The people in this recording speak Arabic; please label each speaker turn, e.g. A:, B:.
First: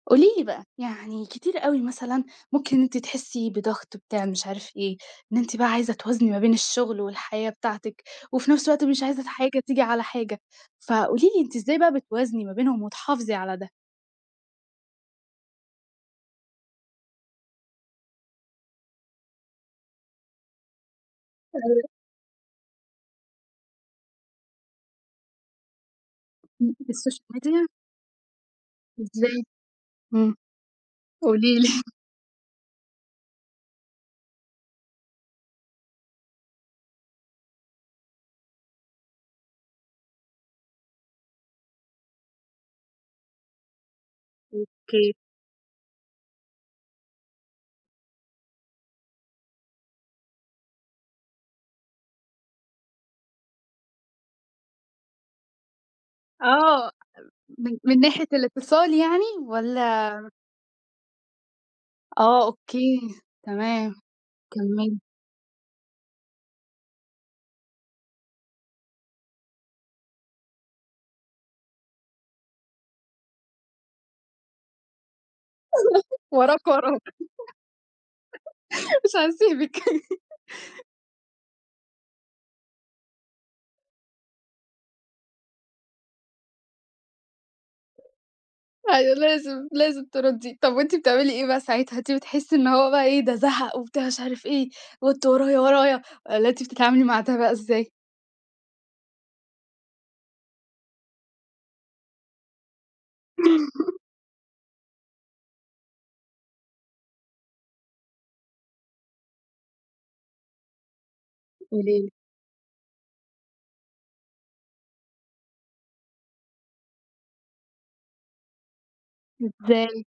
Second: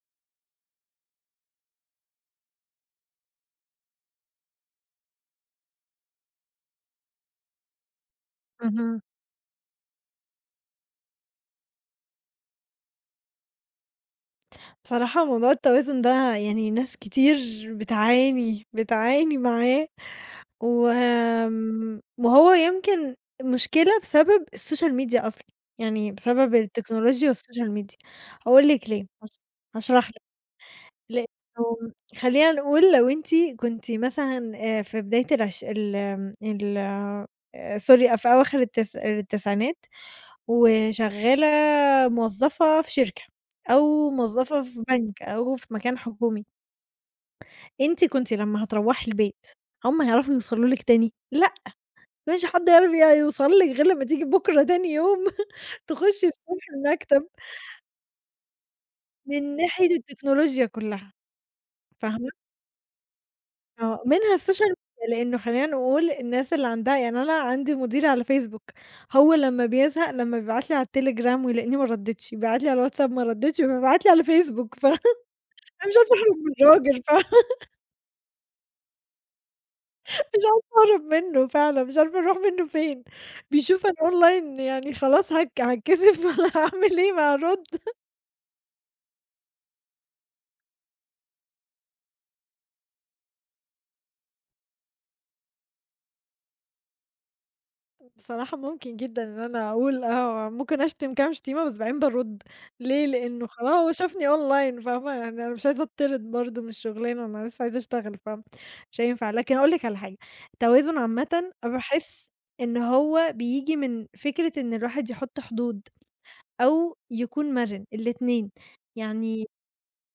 A: قولي لي بقى، يعني كتير أوي مثلًا ممكن أنتِ تحسّي بضغط بتاع مش عارف إيه، إن أنتِ بقى عايزة توازني ما بين الشغل والحياة بتاعتِك، وفي نفْس الوقت
B: اهم.
A: مش عايزة حاجة تيجي على حاجة، فقولي لي أنتِ إزاي بقى بتوازني ما بينهم وتحافظي على ده؟
B: بصراحة موضوع التوازن ده يعني ناس كتير بتعاني، بتعاني معاه، و
A: [unintelligible]
B: آمم وهو يمكن مشكلة بسبب الSocial Media أصلًا، يعني بسبب
A: إمم. الSocial
B: التكنولوجيا
A: Media؟
B: والSocial Media، هاقول لِك ليه، هاشـ–
A: إزاي؟
B: هاشرح لِك،
A: امم. قولي لي.
B: لإنه خلّينا نقول لو أنتِ كنتِ مثلًا آآ في بداية العش ال آمم، ال Sorry أ في أواخر التسـ– التسعينات، وشغالة موظّفة في شركة، أو موظفة في
A: أوكي.
B: بنك، أو في مكان حكومي أنتِ كنتِ لمّا هتروّحي البيت، هُم هيعرفوا يوصلوا لِك تاني؟ لأ، ما فيش حد هيعرف ي يوصل لِك غير لمّا تيجي بُكرة تاني يوم، تخشّي الصبح
A: آه،
B: المكتب.
A: من من ناحية الاتصال يعني؟
B: من ناحية
A: والّا
B: التكنولوجيا كلّها، فاهمة؟
A: آه أوكي، تمام،
B: آه، منها الSocial
A: كمّلي.
B: Media، لإنه خلّينا نقول الناس اللي عندها يعني أنا عندي مديري على Facebook، هو لمّا بيزهق لمّا بيبعت لي على الTelegram ويلقيني ما ردّيتش، بيبعت لي على الWhatsApp ما ردّيتش، فبيبعت لي على الFacebook، ف أنا مش عارفة أهرب من
A: وراك وراك،
B: الراجل، ف
A: مش هاسيبِك.
B: مش عارفة أهرب منه فعلًا، مش عارفة أروح منه فين، بيشوف أنا Online، يعني خلاص هك هاتكسف والّا هاعمل إيه، ما أرد.
A: أيوه لازم، لازم تردي، طب وأنتِ بتعملي إيه بقى ساعتها؟ أنتِ بتحسّي إن هو بقى إيه ده زهق وبتاع مش عارف إيه، وأنت ورايا، ورايا، والّا أنتِ بتتعاملي مع ده بقى إزاي؟
B: بصراحة ممكن جدًا إن أنا أقول آه، ممكن أشتم كام شتيمة بس بعدين بارُد، ليه لإنه خلاص شافني Online، فاهمة، يعني أنا مش عايزة أتطرد برضو من الشغلانة، أنا لسّه عايزة أشتغل، فاهمة، مش هينفع، لكن أقول لك على حاجة، التوازن عامةً
A: قولي لي.
B: باحس إن هو بييجي من فكرة إن الواحد يحط حدود، أو يكون مرن، الاتنين. يعني
A: إزاي؟